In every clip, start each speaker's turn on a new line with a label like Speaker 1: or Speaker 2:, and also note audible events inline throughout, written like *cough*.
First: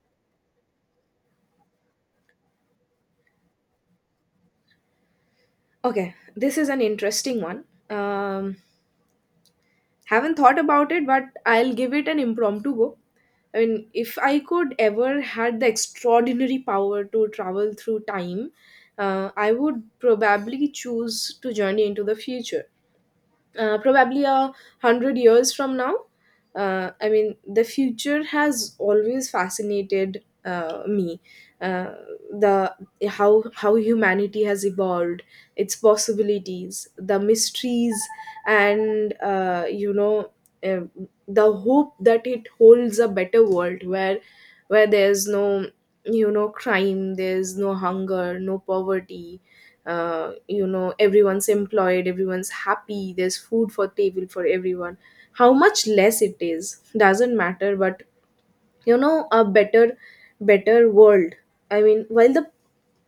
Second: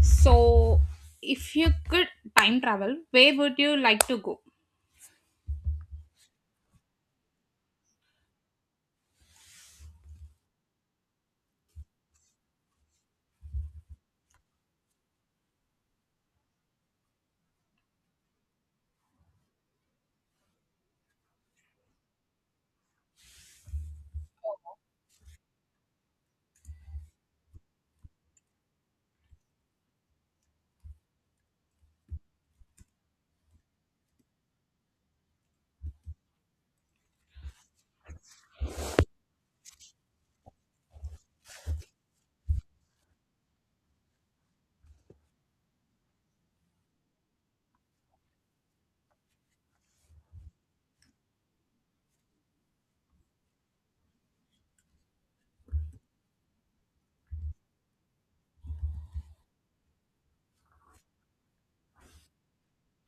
Speaker 1: So, if you could time travel, where would you like to go?
Speaker 2: Okay, this is an interesting one. Um, haven't thought about it, but I'll give it an impromptu go. I mean, if I could ever had the extraordinary power to travel through time, I would probably choose to journey into the future, probably 100 years from now. I mean, the future has always fascinated me. Uh, the how humanity has evolved, its possibilities, the mysteries, and uh, the hope that it holds a better world where there's no crime, there's no hunger, no poverty. Everyone's employed, everyone's happy, there's food for table for everyone. How much less it is doesn't matter, but a better world. I mean, while the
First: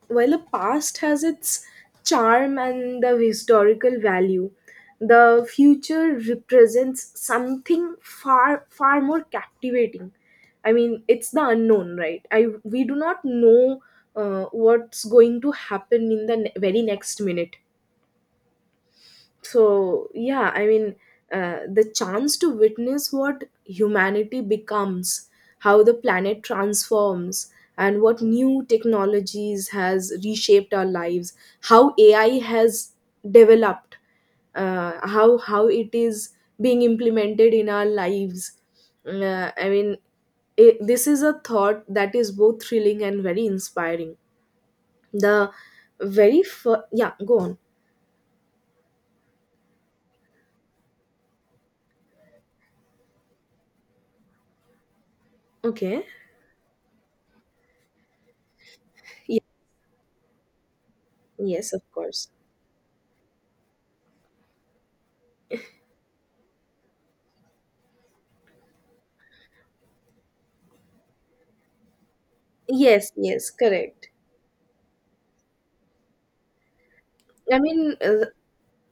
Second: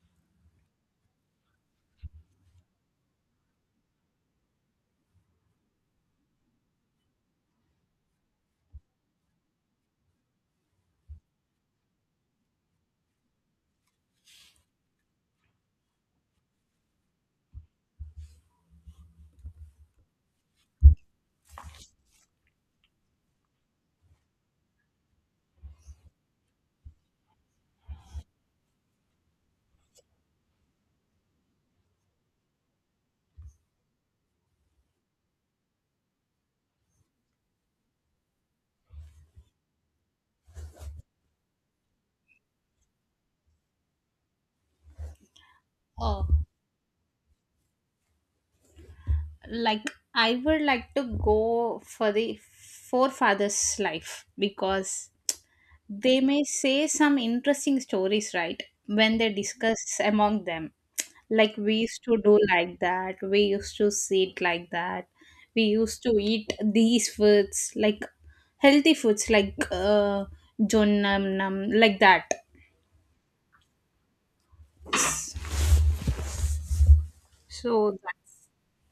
Speaker 2: while the past has its charm and the historical value, the future represents something far more captivating. I mean, it's the unknown, right? I We do not know what's going to happen in the very next minute. So yeah, I mean, the chance to witness what humanity becomes, how the planet transforms, and what new technologies has reshaped our lives, how AI has developed, how it is being implemented in our lives. I mean, this is a thought that is both thrilling and very inspiring. The
Speaker 1: Oh,
Speaker 2: yeah, go on.
Speaker 1: like, I would like to go for the forefathers' life because
Speaker 2: Okay.
Speaker 1: they may say some interesting stories, right? When they
Speaker 2: Yeah.
Speaker 1: discuss among them. Like,
Speaker 2: Yes,
Speaker 1: we
Speaker 2: of
Speaker 1: used to
Speaker 2: course.
Speaker 1: do like that, we used to sit like that, we used to eat these foods, like healthy foods, like jonam, nam, like that.
Speaker 2: Yes, yes, correct. I
Speaker 1: So,
Speaker 2: mean,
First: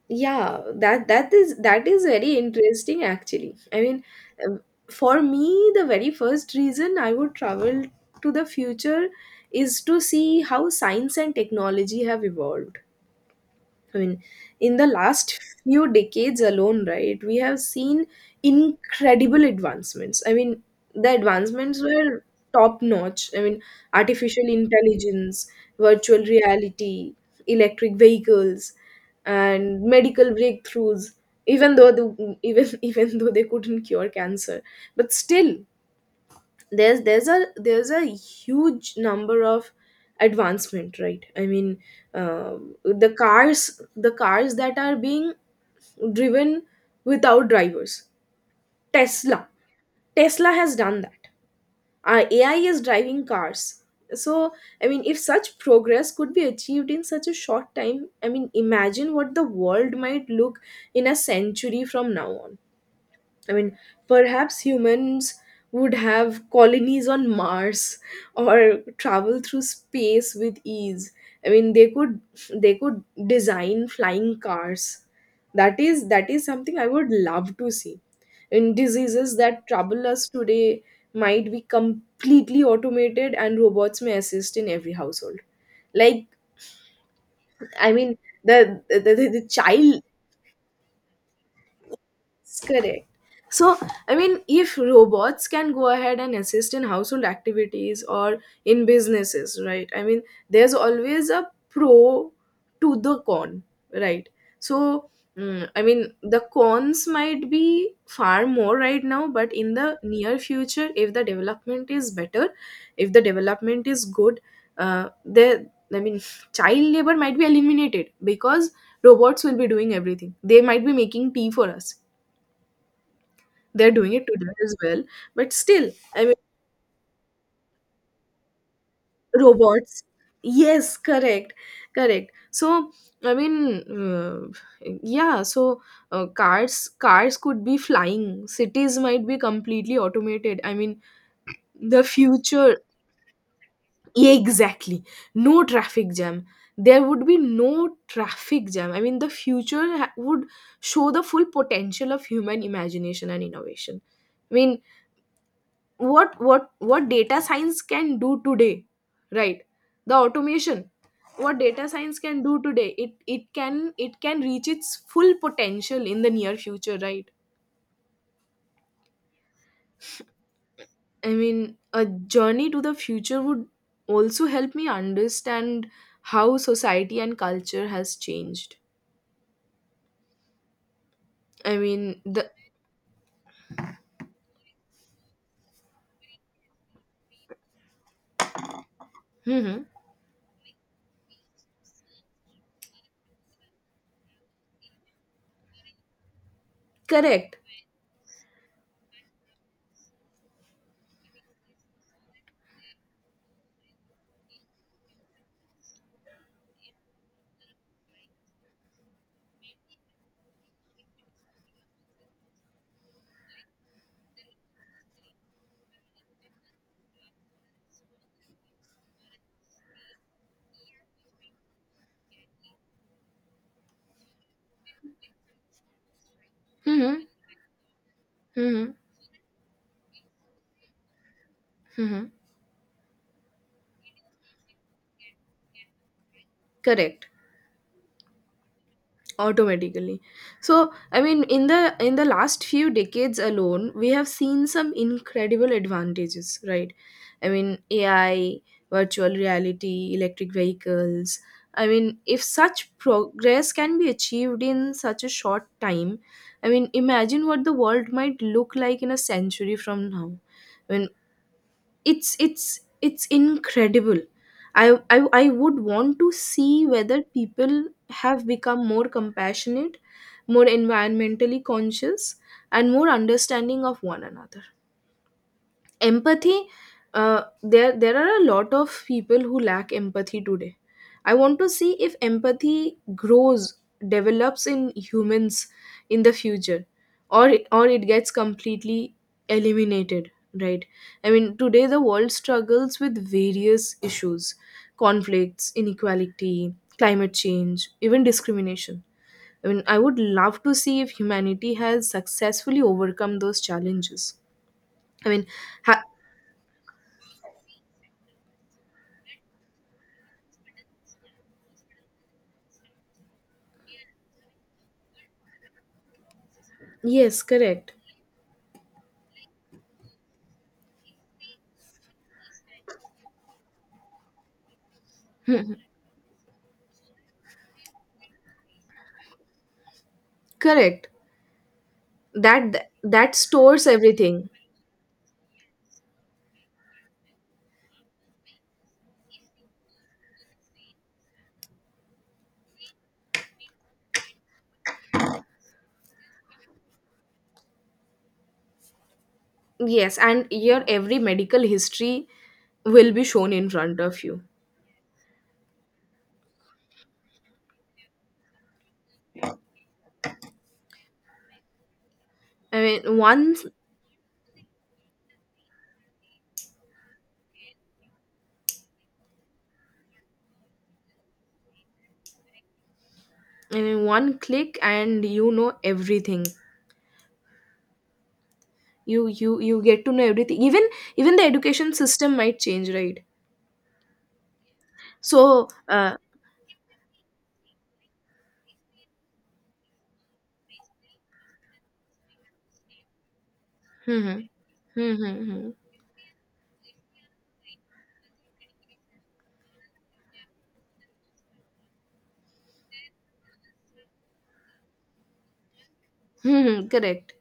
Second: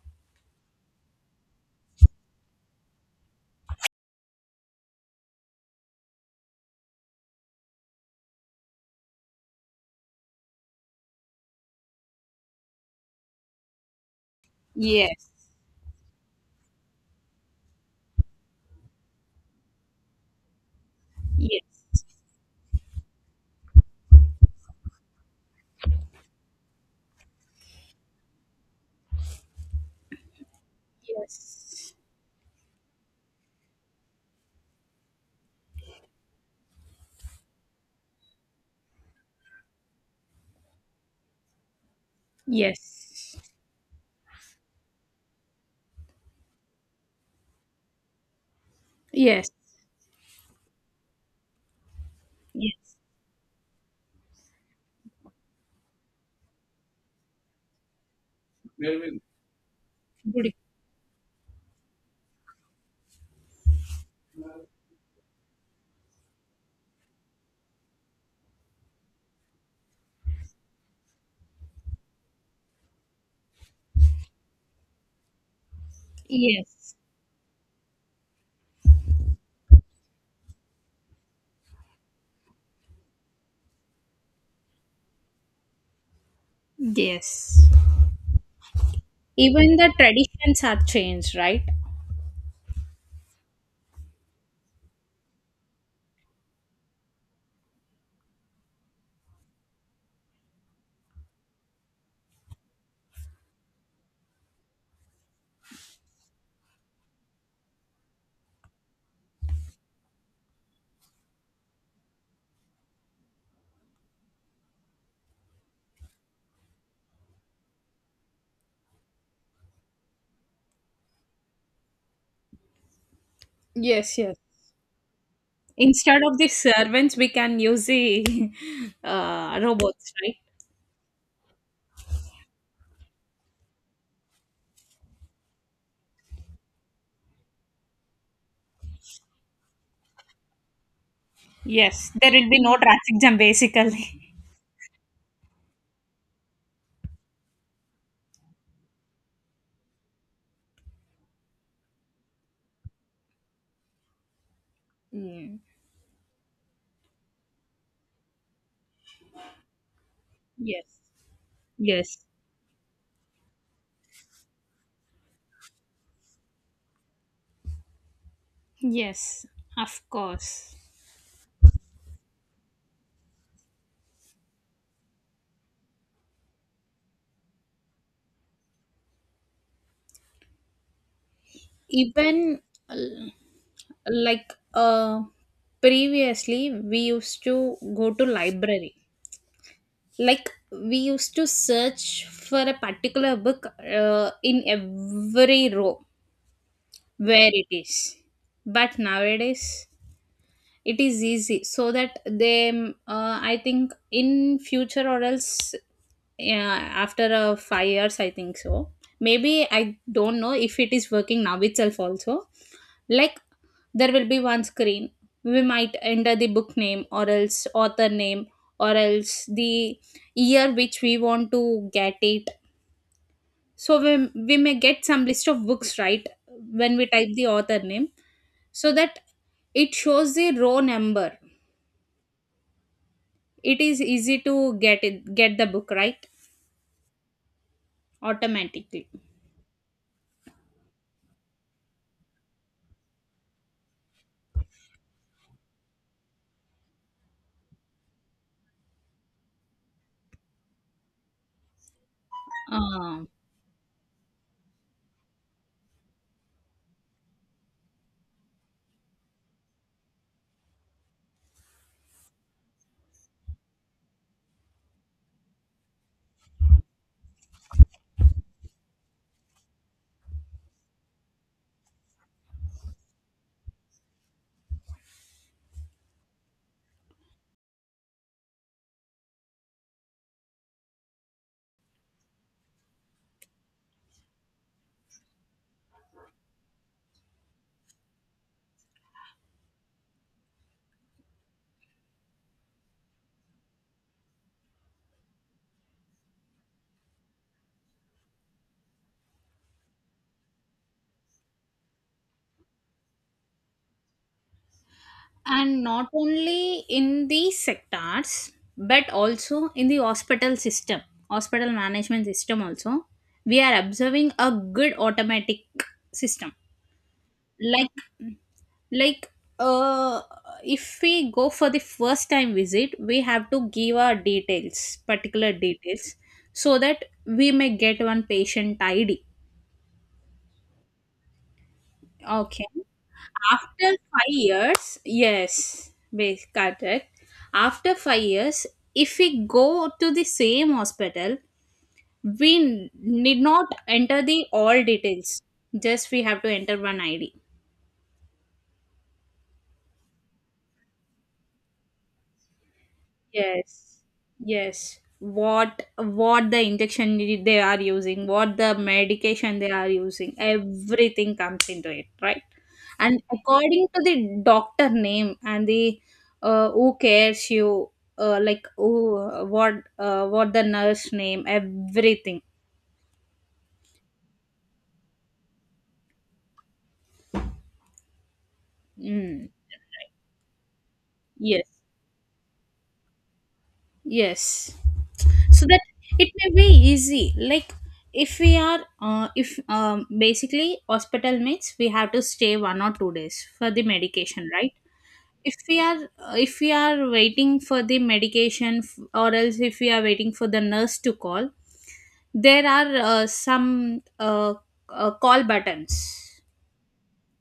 Speaker 2: yeah, that is very interesting actually. I mean, um, for me, the very first reason I would travel to the future is to see how science and technology have evolved. I mean, in the
Speaker 1: yes.
Speaker 2: last few decades alone, right, we have seen incredible advancements. I mean, the advancements
Speaker 1: Yes.
Speaker 2: were top notch. I mean, artificial intelligence, virtual reality, electric vehicles, and medical breakthroughs. Even though
Speaker 1: Yes.
Speaker 2: the, even *laughs* Even though they couldn't cure cancer, but still, there's a huge number of advancement, right? I mean, uh, the
Speaker 1: Yes.
Speaker 2: cars the cars that are being driven without drivers. tesla
Speaker 1: Yes.
Speaker 2: Tesla has done that. AI is
Speaker 1: Yes.
Speaker 2: driving cars. So, I mean, if such progress could be achieved in such a short time, I mean,
Speaker 1: Very
Speaker 2: imagine
Speaker 1: well.
Speaker 2: what the world might
Speaker 1: Good.
Speaker 2: look in a century from now on. I mean, perhaps humans would have colonies on Mars or travel through space with ease. I mean, they could design flying cars. That is something I
Speaker 1: Yes.
Speaker 2: would love to see. And diseases that trouble us today might be completely automated, and robots may assist in every household. Like,
Speaker 1: Yes.
Speaker 2: I mean, the
Speaker 1: Even the
Speaker 2: child.
Speaker 1: traditions are changed, right?
Speaker 2: Correct. So, I mean, if robots can go ahead and assist in household activities or in businesses, right? I mean, there's always a pro to the con, right? So, I mean, the cons might be far more right now, but in the near future, if the development is better, if the development is good, uh, there, I mean, child labor might be eliminated because robots will be doing everything. They might be making tea for us. They're doing
Speaker 1: Yes,
Speaker 2: it
Speaker 1: yes.
Speaker 2: today as well, but still,
Speaker 1: Instead
Speaker 2: I mean,
Speaker 1: of the servants, we can use the *laughs*
Speaker 2: robots.
Speaker 1: robots, right?
Speaker 2: Yes, correct. Correct. So, I mean, uh, yeah. So, cars could be flying, cities might be completely automated. I mean, the
Speaker 1: Yes, there will be no
Speaker 2: future.
Speaker 1: traffic jam basically.
Speaker 2: Yeah, exactly. No traffic jam. There would be no traffic jam. I mean, the future would show the full potential of human imagination and innovation. I mean,
Speaker 1: Mm.
Speaker 2: what data science can do today, right, the automation,
Speaker 1: Yes.
Speaker 2: what data science
Speaker 1: Yes.
Speaker 2: can do today, it can reach its full potential in the near future, right.
Speaker 1: Yes. Of course.
Speaker 2: I mean, a journey to the future would also help me understand how society and culture has changed. I mean, the.
Speaker 1: Even uh, like previously we used to go to library,
Speaker 2: Hmm.
Speaker 1: like we used to search for a particular book in every row where
Speaker 2: Correct.
Speaker 1: it is, but nowadays it is easy so that they, I think in future or else, yeah, after 5 years I think so, maybe I don't know if it is working now itself also. Like, there will be one screen, we might enter the book name or else author name or else the year which we want to get it, so we may get some list of books, right? When we
Speaker 2: Hmm.
Speaker 1: type the author name, so
Speaker 2: Hmm.
Speaker 1: that it shows the row number,
Speaker 2: Hmm.
Speaker 1: it is easy to get the book, right?
Speaker 2: Correct.
Speaker 1: Automatically.
Speaker 2: Automatically. So, I mean, in the last few decades alone we have seen some incredible advantages, right? I mean, AI, virtual reality, electric vehicles. I mean, if such
Speaker 1: Ah,
Speaker 2: progress can be achieved in such a short time, I mean, imagine what the world might look like in a century from now. I mean, it's incredible. I would want to see whether people have become more compassionate, more environmentally conscious, and more understanding of one another. Empathy. There are a lot of people who lack empathy today. I want to see if empathy grows, develops in humans in the future, or it gets completely eliminated, right. I mean, today the world struggles with various issues, conflicts, inequality, climate change, even discrimination. I mean, I would love to see if humanity has successfully overcome those challenges. I mean,
Speaker 1: and
Speaker 2: ha-
Speaker 1: not only in the sectors but also in the hospital system, hospital management system also, we are observing a good automatic system.
Speaker 2: Yes, correct.
Speaker 1: like like uh if we go for the first time visit, we have to give our details, particular details, so that we may get one patient ID.
Speaker 2: Correct.
Speaker 1: Okay.
Speaker 2: That stores
Speaker 1: After five
Speaker 2: everything.
Speaker 1: years, yes, correct. After 5 years, if we go to the same hospital, we need not enter the all details. Just we have to enter one ID.
Speaker 2: Yes, and your every medical history will be shown in
Speaker 1: Yes,
Speaker 2: front of you.
Speaker 1: yes. What the they are using, what the medication they are using, everything comes into it, right?
Speaker 2: I mean,
Speaker 1: And
Speaker 2: one
Speaker 1: according to the doctor name and the who cares you, like who, what the nurse name, everything.
Speaker 2: I mean, one click and you know everything. You
Speaker 1: Mm.
Speaker 2: you you get to know everything. Even the
Speaker 1: Yes.
Speaker 2: education system might change, right?
Speaker 1: Yes. So
Speaker 2: So,
Speaker 1: that it may be easy. Like, if we are if basically hospital means we have to stay 1 or 2 days for the
Speaker 2: hmm, hmm,
Speaker 1: medication, right?
Speaker 2: hmm, hmm,
Speaker 1: If
Speaker 2: hmm,
Speaker 1: we are if we are waiting for the medication, or else if we are waiting for the nurse to call, there are some call buttons.
Speaker 2: hmm, hmm, correct.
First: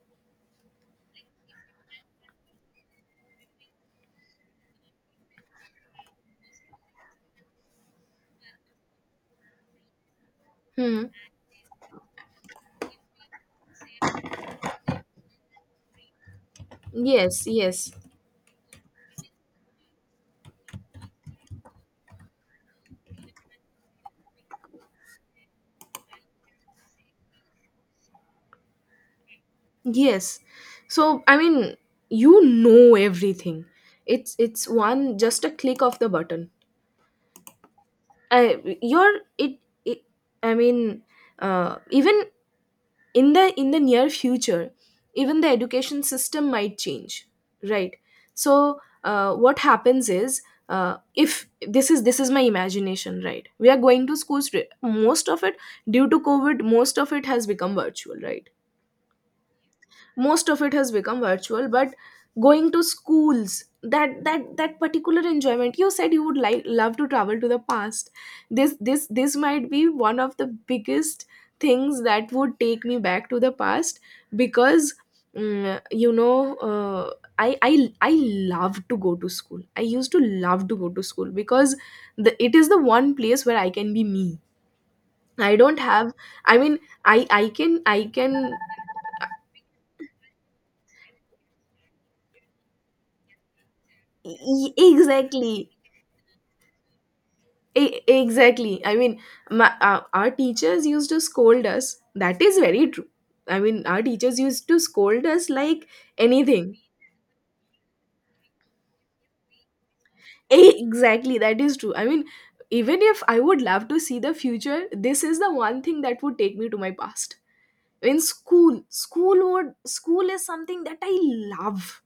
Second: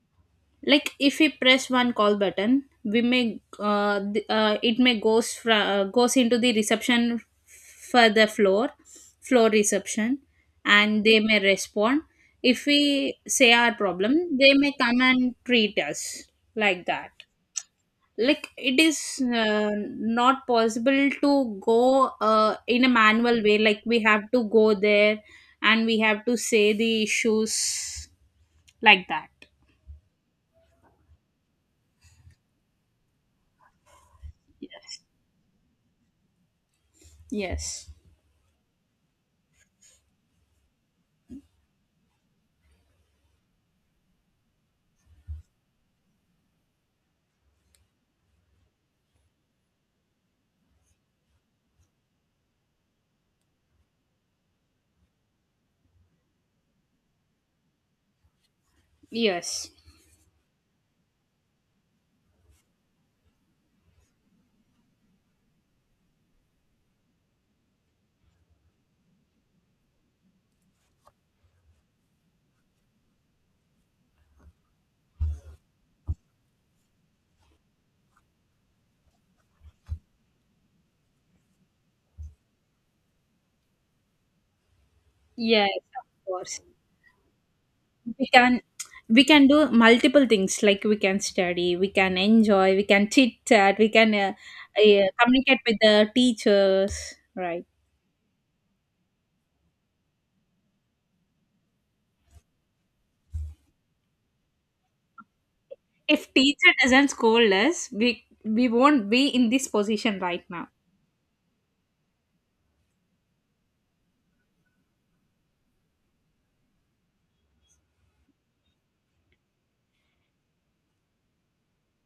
Speaker 1: Like, if we press one call button, we may it may goes into the reception, for the floor reception,
Speaker 2: Hmm.
Speaker 1: and
Speaker 2: Hmm.
Speaker 1: they may respond. If we say our problem, they may come and treat us, like that.
Speaker 2: Yes, yes.
Speaker 1: Like, it is not possible to go in a manual way, like we have to go there and we have to say the issues, like that.
Speaker 2: Yes. So, I mean, you know everything. It's
Speaker 1: Yes,
Speaker 2: one, just a click of the button.
Speaker 1: yes.
Speaker 2: I you're it, it I mean, even in the near future, even the education system might change, right? So what happens is. If this is my imagination, right, we are going to schools, most of it, due to COVID, most of it has become virtual, right.
Speaker 1: Yes.
Speaker 2: Most of it has become virtual, but going to schools, that particular enjoyment. You said you would like, love to travel to the past. This might be one of the biggest things that would take me back to the past, because mm, you know uh, I love to go to school. I used to love to go to school because it is the one place where I can be me. I
Speaker 1: Yes,
Speaker 2: don't have,
Speaker 1: of
Speaker 2: I
Speaker 1: course.
Speaker 2: mean, I
Speaker 1: We
Speaker 2: can
Speaker 1: can we can do multiple things, like we can study, we can enjoy, we can chit chat, we can communicate
Speaker 2: Exactly.
Speaker 1: with the teachers, right?
Speaker 2: Exactly. I mean, our teachers used to scold us. That is very true. I mean, our teachers used to scold us like
Speaker 1: If teacher
Speaker 2: anything. *laughs*
Speaker 1: doesn't scold us, we won't be in this position right now.
Speaker 2: Exactly, that is true. I mean, even if I would love to see the future, this is the one thing that would take me to my past. In school, school would school is something that I love.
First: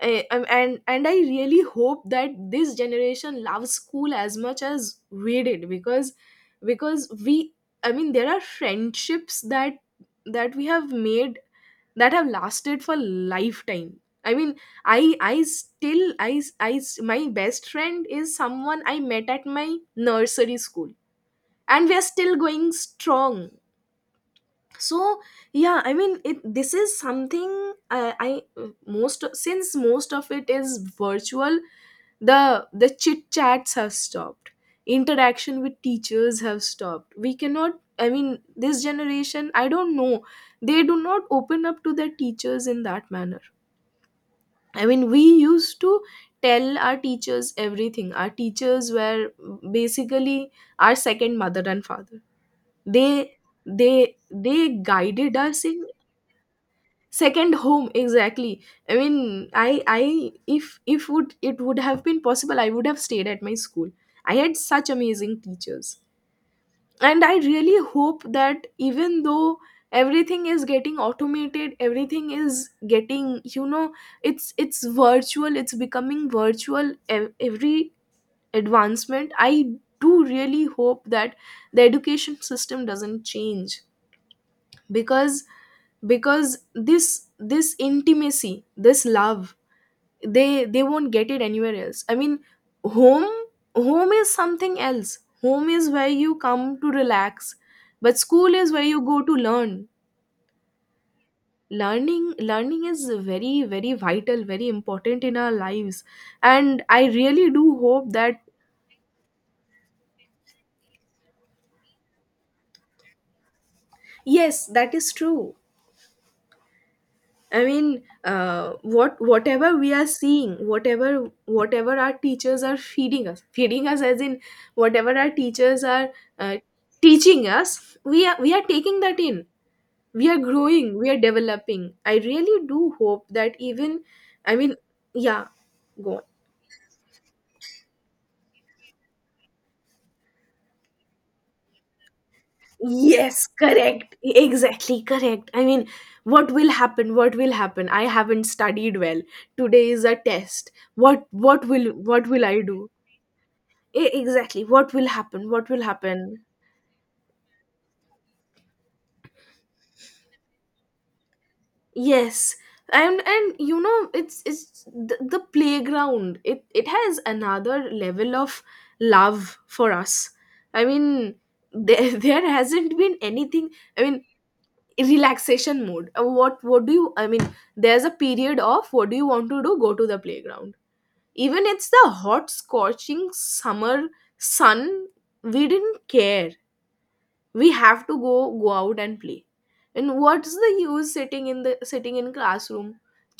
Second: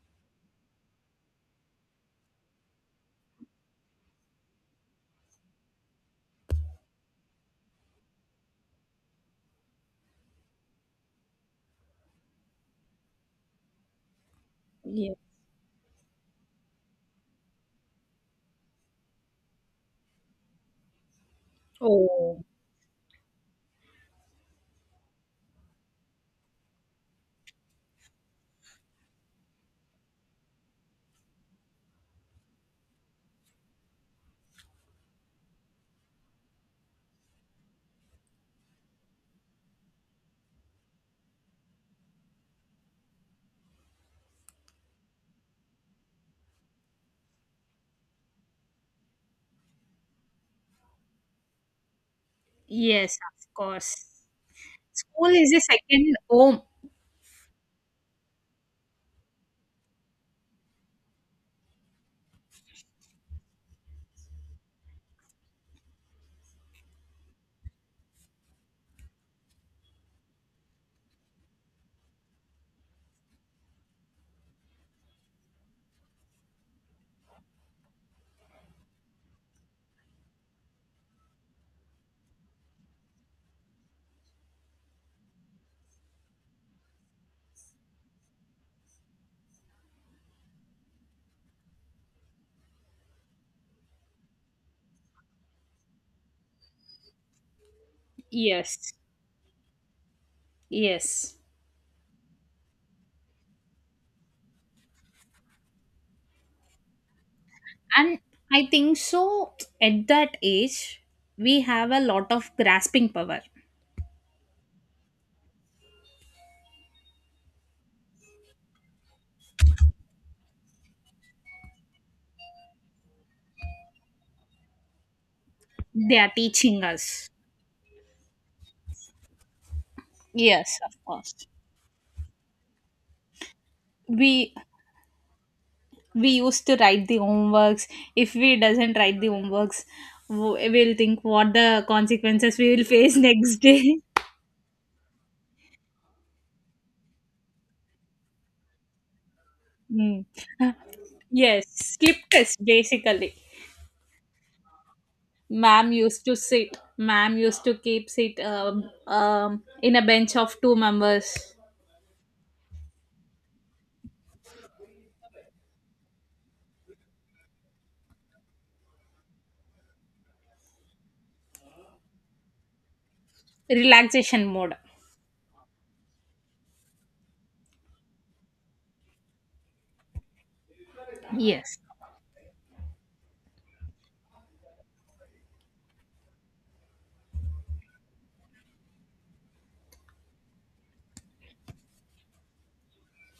Speaker 2: And I really hope that this generation loves school as much as we did, because we, I mean, there are friendships that we have made that have lasted for lifetime. I mean,
Speaker 1: Yeah.
Speaker 2: I still I my best friend is someone I met at my nursery school, and we are still
Speaker 1: Oh,
Speaker 2: going strong. So yeah, I mean, it this is something. I most Since most of it is virtual, the the chit chats have stopped, interaction with teachers have stopped. We cannot, I mean, this generation, I don't know. They do not open up to their teachers in that manner. I mean, we used to tell our teachers everything. Our teachers were basically our second mother and father. they
Speaker 1: yes, of
Speaker 2: they
Speaker 1: course.
Speaker 2: they
Speaker 1: School
Speaker 2: guided
Speaker 1: is a
Speaker 2: us in —
Speaker 1: second home.
Speaker 2: second home, exactly. I mean, I if would It would have been possible, I would have stayed at my school. I had such amazing teachers. And I really hope that even though everything is getting automated, everything is getting, you know, it's virtual, it's becoming virtual, every advancement, I do really hope that the education system doesn't change, because, this intimacy, this love, they won't get it anywhere else. I mean, home home is something else. Home is where you come to relax, but school is where
Speaker 1: Yes.
Speaker 2: you go to learn.
Speaker 1: Yes.
Speaker 2: Learning is very vital, very important in our lives. And I really do hope
Speaker 1: And
Speaker 2: that.
Speaker 1: I think so, at that age we have a lot of grasping power.
Speaker 2: Yes, that is true. I mean, whatever we are seeing, whatever our teachers are feeding us as in whatever our teachers are
Speaker 1: They are
Speaker 2: uh,
Speaker 1: teaching us.
Speaker 2: teaching us, we are taking that in. We are
Speaker 1: Yes, of
Speaker 2: growing, we are
Speaker 1: course.
Speaker 2: developing. I really do hope that even,
Speaker 1: We
Speaker 2: I mean, yeah, go on.
Speaker 1: used to write the homeworks. If we doesn't write the homeworks, we'll think what the consequences we will *laughs* face
Speaker 2: Yes,
Speaker 1: next day. *laughs*
Speaker 2: correct. Exactly correct. I mean, what will happen? What will happen? I haven't studied well. Today is a
Speaker 1: Mm.
Speaker 2: test. What what
Speaker 1: Yes,
Speaker 2: will
Speaker 1: skip
Speaker 2: what will I
Speaker 1: test
Speaker 2: do?
Speaker 1: basically.
Speaker 2: Exactly what will happen, what will
Speaker 1: Ma'am used to
Speaker 2: happen.
Speaker 1: sit. Ma'am used to keep sit in a bench of two members.
Speaker 2: Yes, and you know it's the playground, it has another level of love for us. i mean there *laughs* there hasn't been anything. i mean
Speaker 1: Relaxation mode.
Speaker 2: Relaxation mode. What do you, I mean, there's a period of what do you want to do? Go to the playground. Even
Speaker 1: Yes.
Speaker 2: it's the hot scorching summer sun, we didn't care, we have to go, go out and play. And what's the use sitting in the, sitting in classroom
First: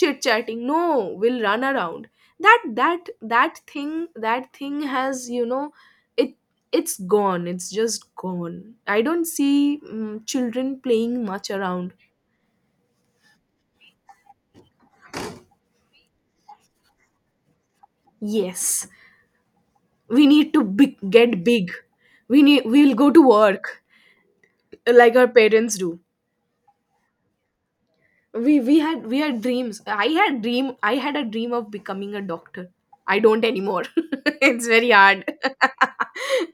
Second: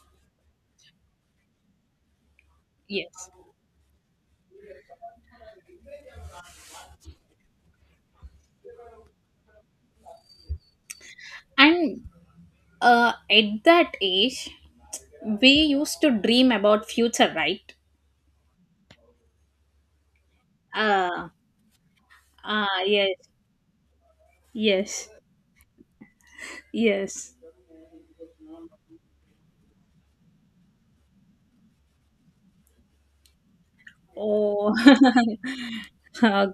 Speaker 2: chit chatting? No, we'll run around. that that
Speaker 1: Yes,
Speaker 2: that thing, that thing has, you know, it it's gone, it's just gone. I don't see children playing much around.
Speaker 1: and at that age, we used to dream about future, right?
Speaker 2: Yes, we need to big,
Speaker 1: Ah,
Speaker 2: get big. We need,
Speaker 1: ah,
Speaker 2: we'll go
Speaker 1: yes,
Speaker 2: to work
Speaker 1: yes,
Speaker 2: like our parents do.
Speaker 1: yes.
Speaker 2: We had we had dreams. I had dream, I had a dream of becoming a doctor. I don't anymore. *laughs* It's
Speaker 1: Oh.
Speaker 2: very hard.
Speaker 1: *laughs*
Speaker 2: *laughs*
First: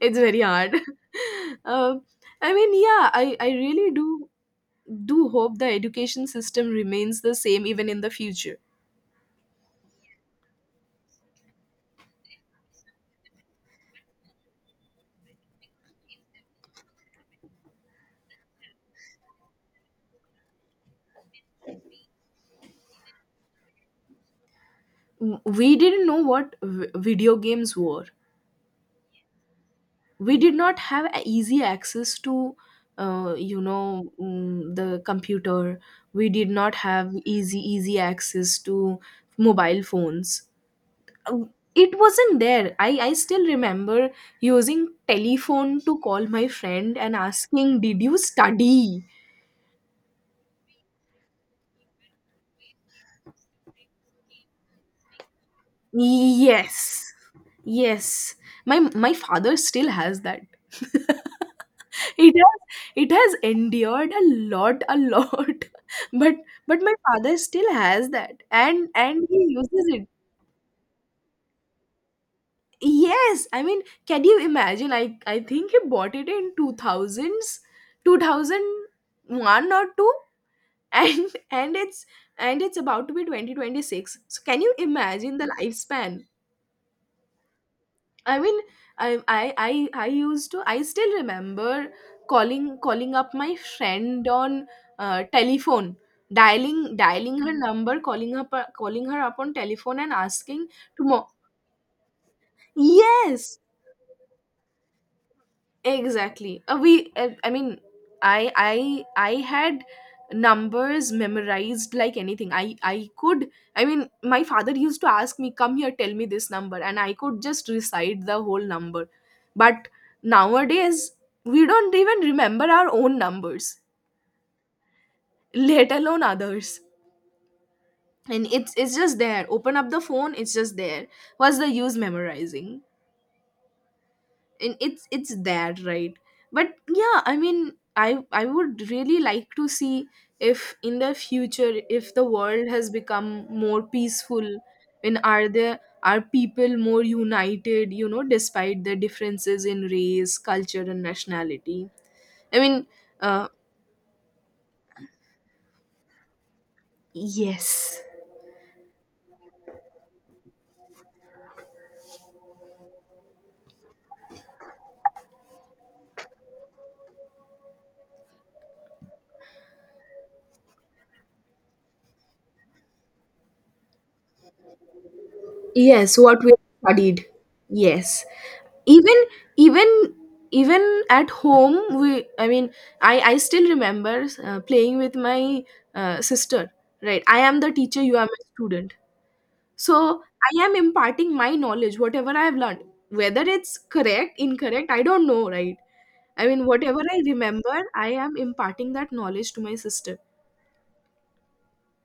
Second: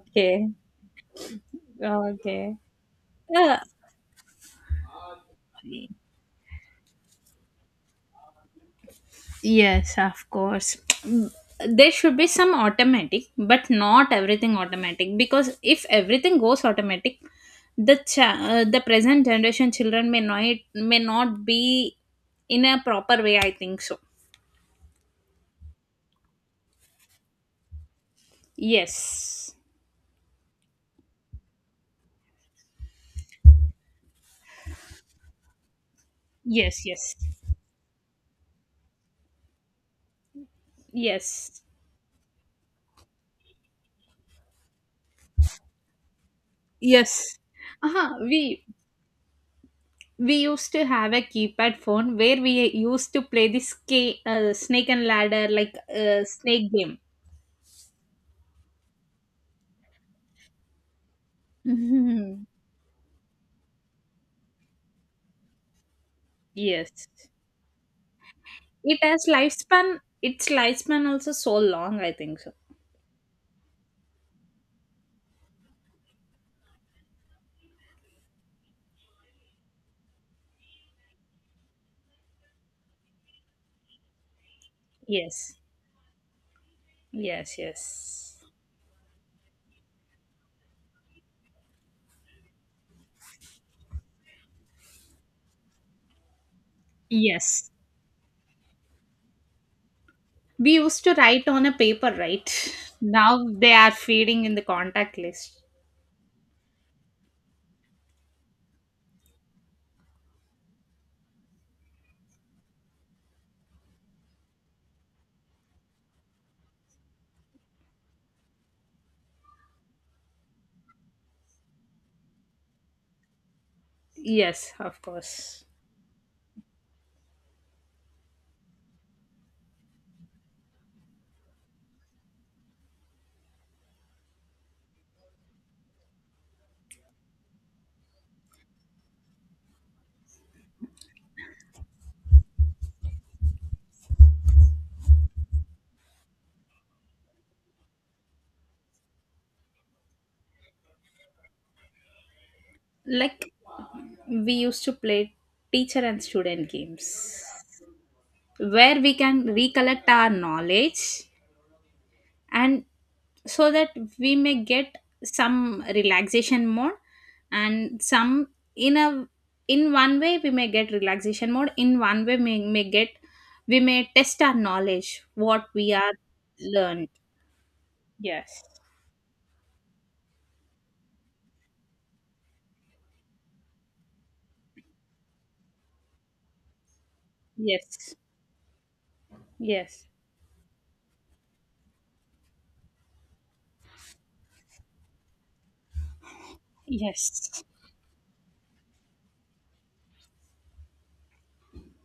Speaker 2: It's very hard. *laughs* um, I
Speaker 1: Okay.
Speaker 2: mean, yeah, I
Speaker 1: Uh,
Speaker 2: really do do hope the education system remains the same even in the future.
Speaker 1: yes, of course. Mm, there should be some automatic but not everything automatic, because if everything goes automatic, the the present generation children may not be in a proper way, I think so.
Speaker 2: We didn't know what video games were.
Speaker 1: Yes,
Speaker 2: We did not have a easy access to, you know, the computer. We did not
Speaker 1: yes,
Speaker 2: have
Speaker 1: yes.
Speaker 2: easy access to mobile phones. Uh,
Speaker 1: Yes.
Speaker 2: it wasn't there. I still remember using telephone to call my friend and
Speaker 1: Yes.
Speaker 2: asking, did
Speaker 1: Uh-huh.
Speaker 2: you study?
Speaker 1: We used to have a keypad phone where we used to play this, snake and ladder, like snake game.
Speaker 2: Yes. Yes. My father still has that. *laughs*
Speaker 1: *laughs*
Speaker 2: It
Speaker 1: Mhm.
Speaker 2: has, it has endured a lot. *laughs* But but my
Speaker 1: Yes.
Speaker 2: father still has that, and
Speaker 1: It has
Speaker 2: and he uses
Speaker 1: lifespan.
Speaker 2: it.
Speaker 1: Its lifespan also so long, I think so.
Speaker 2: Yes. I mean, can you imagine? I think he bought it in 2000s, 2001 or 2. *laughs* And it's, and it's about to be 2026. So can you imagine the
Speaker 1: Yes.
Speaker 2: lifespan?
Speaker 1: Yes.
Speaker 2: I
Speaker 1: Yes.
Speaker 2: mean, I used to. I still remember calling up my friend on telephone, dialing her
Speaker 1: Yes.
Speaker 2: number, calling her, calling her up on telephone, and asking
Speaker 1: We used to
Speaker 2: tomorrow.
Speaker 1: write on a paper, right? Now
Speaker 2: Yes,
Speaker 1: they are feeding in the contact list.
Speaker 2: exactly. Uh, we uh, i mean, I had numbers memorized like anything. I could I mean My father used to ask me, come here, tell me this number, and I could just recite the whole number. But nowadays we don't even remember our own numbers,
Speaker 1: Yes, of course.
Speaker 2: let alone others. And it's just there, open up the phone, it's just there. What's the use memorizing? And it's there, right? But yeah, I would really like to see if in the future, if the world has become more peaceful, and are there, are people more united, you know, despite the differences in race, culture and nationality. i mean uh
Speaker 1: Like, we used to play teacher and student games,
Speaker 2: yes.
Speaker 1: where we can recollect our knowledge, and so that we may get some relaxation mode, and some, in a, in one way we may get relaxation mode, in one way may get, we may test our knowledge, what we are
Speaker 2: Yes, what we
Speaker 1: learned.
Speaker 2: studied. Yes.
Speaker 1: Yes,
Speaker 2: Even even Even at home we, I still remember playing with my sister, right? I am the teacher,
Speaker 1: yes,
Speaker 2: you are my student.
Speaker 1: yes,
Speaker 2: So I am imparting my knowledge whatever I have learned. Whether it's correct, incorrect, I don't know, right? I mean whatever I
Speaker 1: yes,
Speaker 2: remember, I am imparting that knowledge to my sister.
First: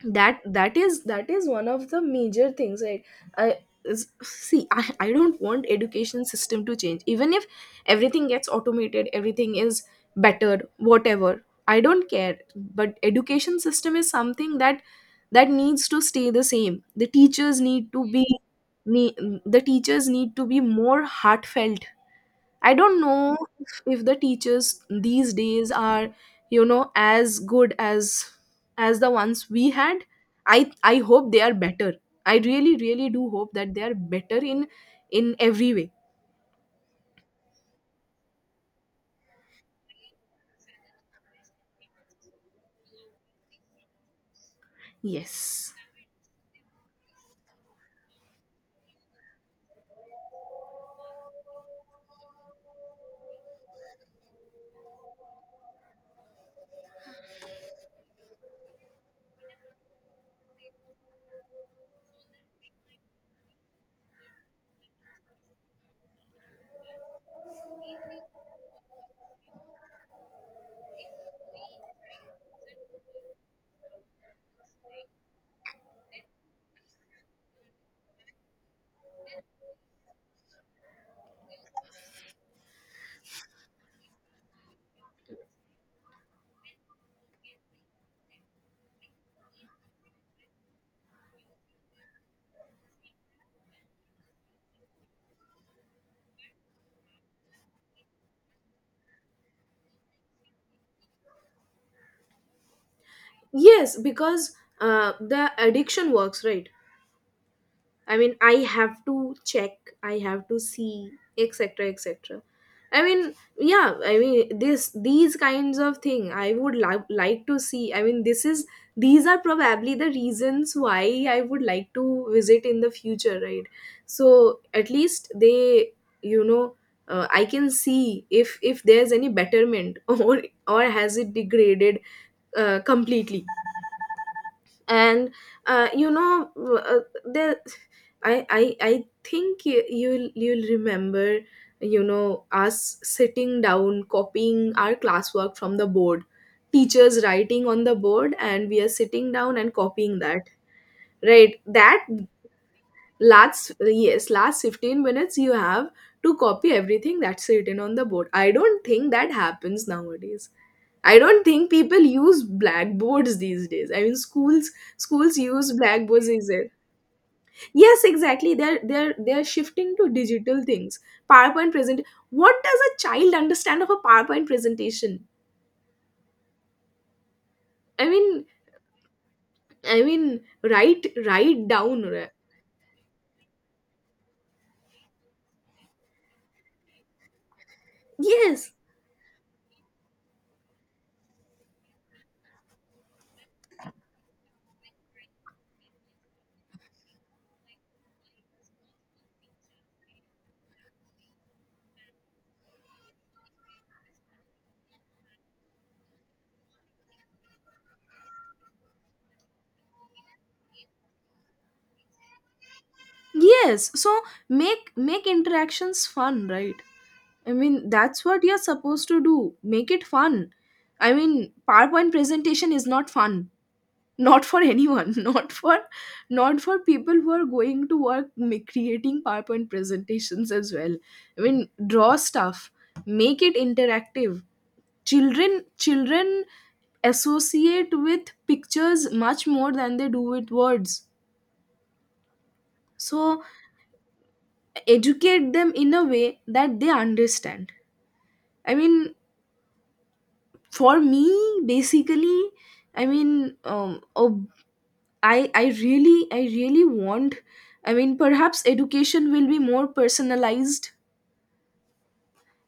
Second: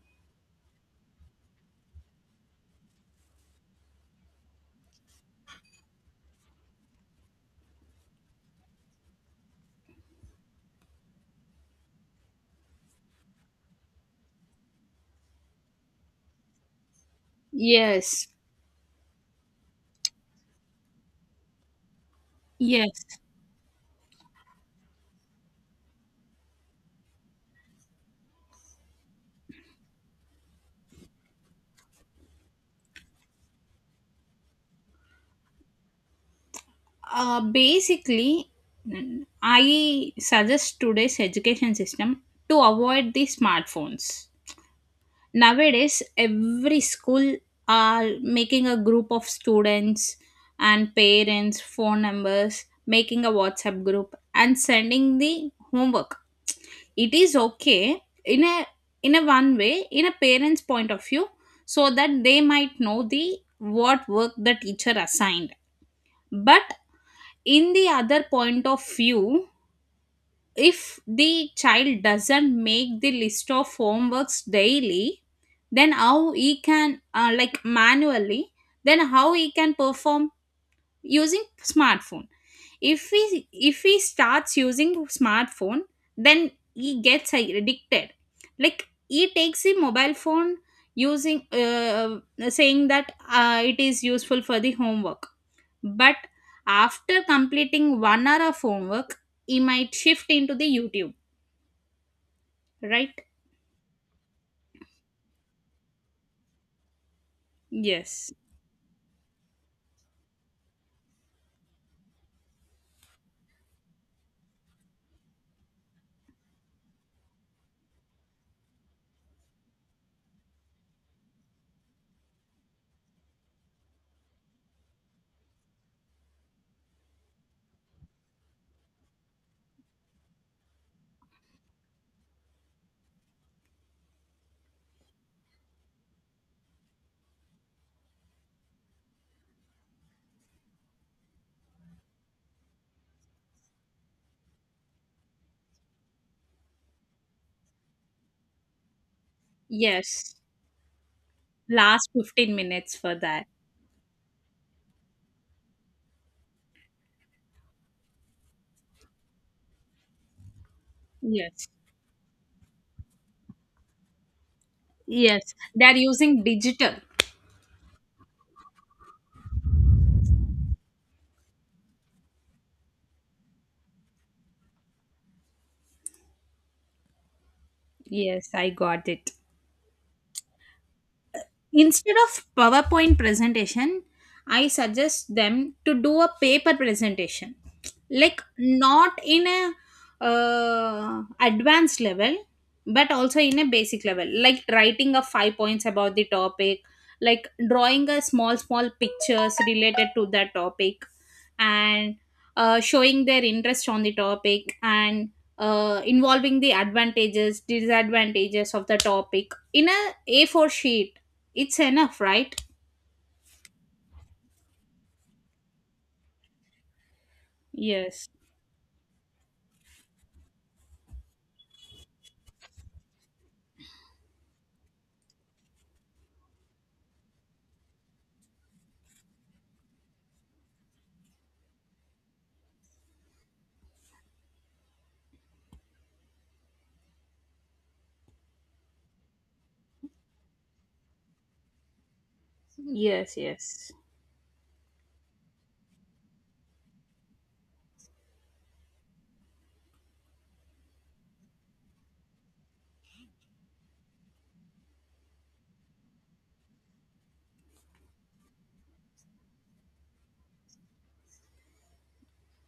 Speaker 2: That is one of the major things. Like, i see, I don't want education system to change. Even if everything gets automated, everything is bettered, whatever, I don't care. But education system is something that, that needs to stay the same. The teachers need to be,
Speaker 1: yes,
Speaker 2: need, the teachers need to be more heartfelt. I don't
Speaker 1: yes.
Speaker 2: know if the teachers these days are, you know, as good as the ones we had. I hope they are better. I really really do hope that they are better in every way.
Speaker 1: Basically, mm, I suggest today's education system to avoid the smartphones.
Speaker 2: Yes.
Speaker 1: Nowadays, every school are making a group of students and parents, phone numbers, making a WhatsApp group and sending the homework. It is okay in a, in a one way, in a parent's point of view, so that they might know the what work the teacher assigned. But in the other point of view, if the child doesn't make the list of homeworks daily, then how he can like manually, then how he can perform using smartphone? If he if he starts using smartphone, then he gets addicted. Like, he takes the mobile phone using saying that it is useful for the homework, but after completing 1 hour of homework, he might shift into the YouTube, right?
Speaker 2: Yes, because the addiction works, right? I
Speaker 1: Yes.
Speaker 2: mean, I have to check, I have to see, etc., etc. I mean, yeah, I mean, this, these kinds of thing I would like to see. I mean, this is, these are probably the reasons why I would like to visit in the future, right? So at least they, you know, I can see if there's any betterment *laughs* or has it degraded completely. And you know uh, there I think you, you'll remember, you know, us sitting down copying our classwork from the board, teachers writing on the board and we are sitting down and copying
Speaker 1: Yes.
Speaker 2: that, right? That
Speaker 1: Last 15 minutes for that.
Speaker 2: last, yes, last 15 minutes you have to copy everything that's written on the board. I don't think that happens nowadays. I don't
Speaker 1: Yes.
Speaker 2: think people use blackboards these days. I mean, schools, schools
Speaker 1: Yes.
Speaker 2: use
Speaker 1: They're
Speaker 2: blackboards
Speaker 1: using
Speaker 2: these days.
Speaker 1: digital.
Speaker 2: Yes, exactly. They're they're shifting to digital things. PowerPoint present. What does a child understand of a PowerPoint presentation? I mean,
Speaker 1: Yes, I got it.
Speaker 2: I mean, write, write down,
Speaker 1: Instead
Speaker 2: right?
Speaker 1: of PowerPoint presentation, I suggest them to do a paper presentation. Like,
Speaker 2: Yes,
Speaker 1: not in a advanced level but also in a basic level, like writing a five points about the topic, like drawing a small pictures related to that topic, and showing their interest on the topic, and involving the advantages disadvantages of the topic in a A4 sheet, it's enough, right?
Speaker 2: yes. So make, make interactions fun, right? I mean, that's
Speaker 1: Yes,
Speaker 2: what you're supposed to do. Make it fun. I mean, PowerPoint presentation is not fun. Not for anyone, *laughs* not for, not for people who are going to work creating PowerPoint presentations as well. I mean, draw stuff, make it interactive. Children associate with pictures much more than they do with words.
Speaker 1: yes,
Speaker 2: So
Speaker 1: yes,
Speaker 2: educate them in a way that they understand. I mean for me basically I mean a I really want, I mean, perhaps education will be more personalized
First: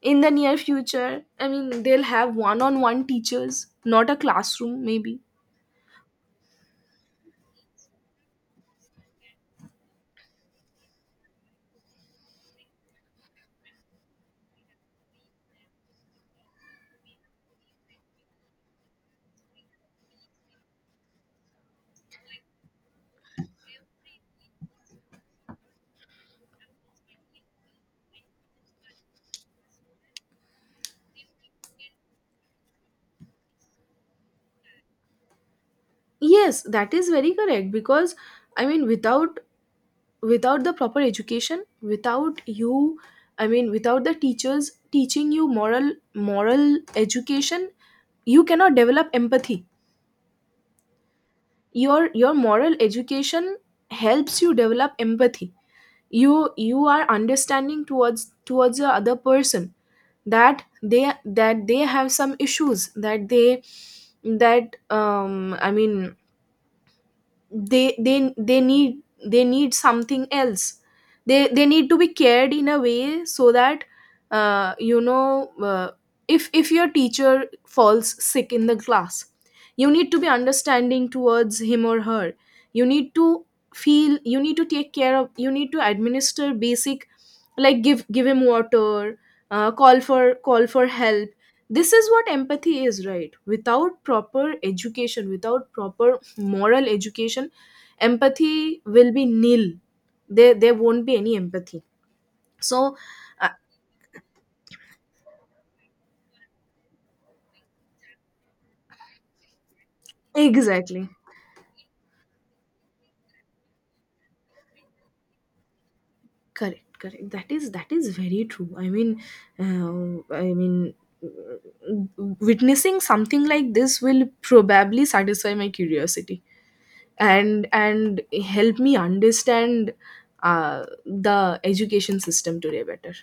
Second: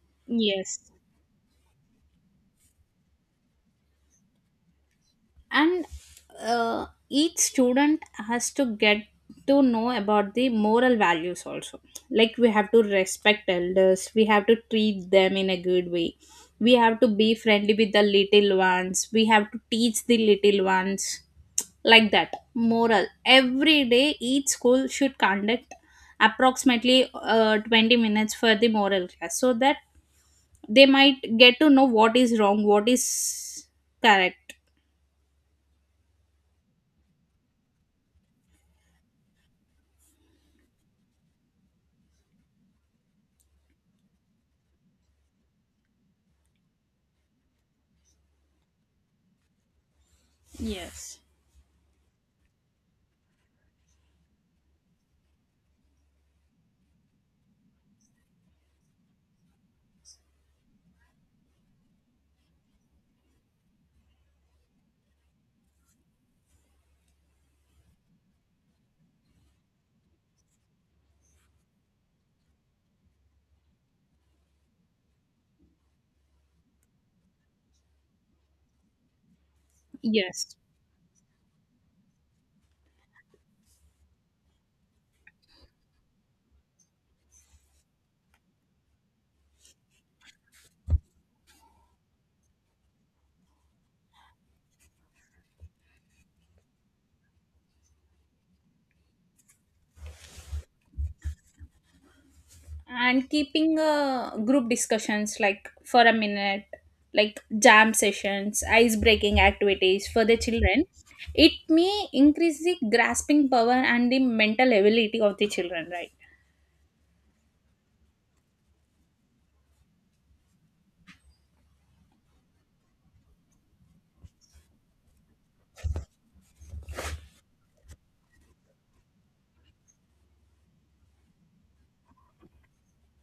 Speaker 2: in the near
Speaker 1: yes,
Speaker 2: future. I mean they'll have one-on-one teachers, not a classroom maybe.
Speaker 1: and each student has to get to know about the moral values also. Like, we have to respect elders, we have to treat them in a good way, we have to be friendly with the little ones, we have to teach the little ones, like that moral. Every day each school should conduct approximately 20 minutes for the moral class, so that they might get to know what is wrong, what is correct.
Speaker 2: Yes, that is very correct. Because without, without the proper education, without you, I mean without the teachers teaching you moral education, you cannot develop empathy.
Speaker 1: Yes.
Speaker 2: Your moral education helps you develop empathy. You are understanding towards, towards the other person, that they, that they have some issues, that they, that, they, they need, they need something else. They need to be cared in a way so that, you know, if your teacher falls sick in the class, you need to be
Speaker 1: Yes.
Speaker 2: understanding towards him or her. You need to feel, you need to take care of, you need to administer basic, like give, give him water, call for, call for help. This is what empathy is, right? Without proper education, without proper moral education, empathy will be nil. There won't be any empathy. So,
Speaker 1: And
Speaker 2: uh,
Speaker 1: keeping group discussions like for a minute, like jam sessions, ice breaking activities for the children,
Speaker 2: exactly,
Speaker 1: it may increase the grasping power and the mental ability of the children, right?
Speaker 2: correct, correct. That is, that is very true. Uh, i mean Witnessing something like this will probably satisfy my curiosity, and help me understand, the education system today better.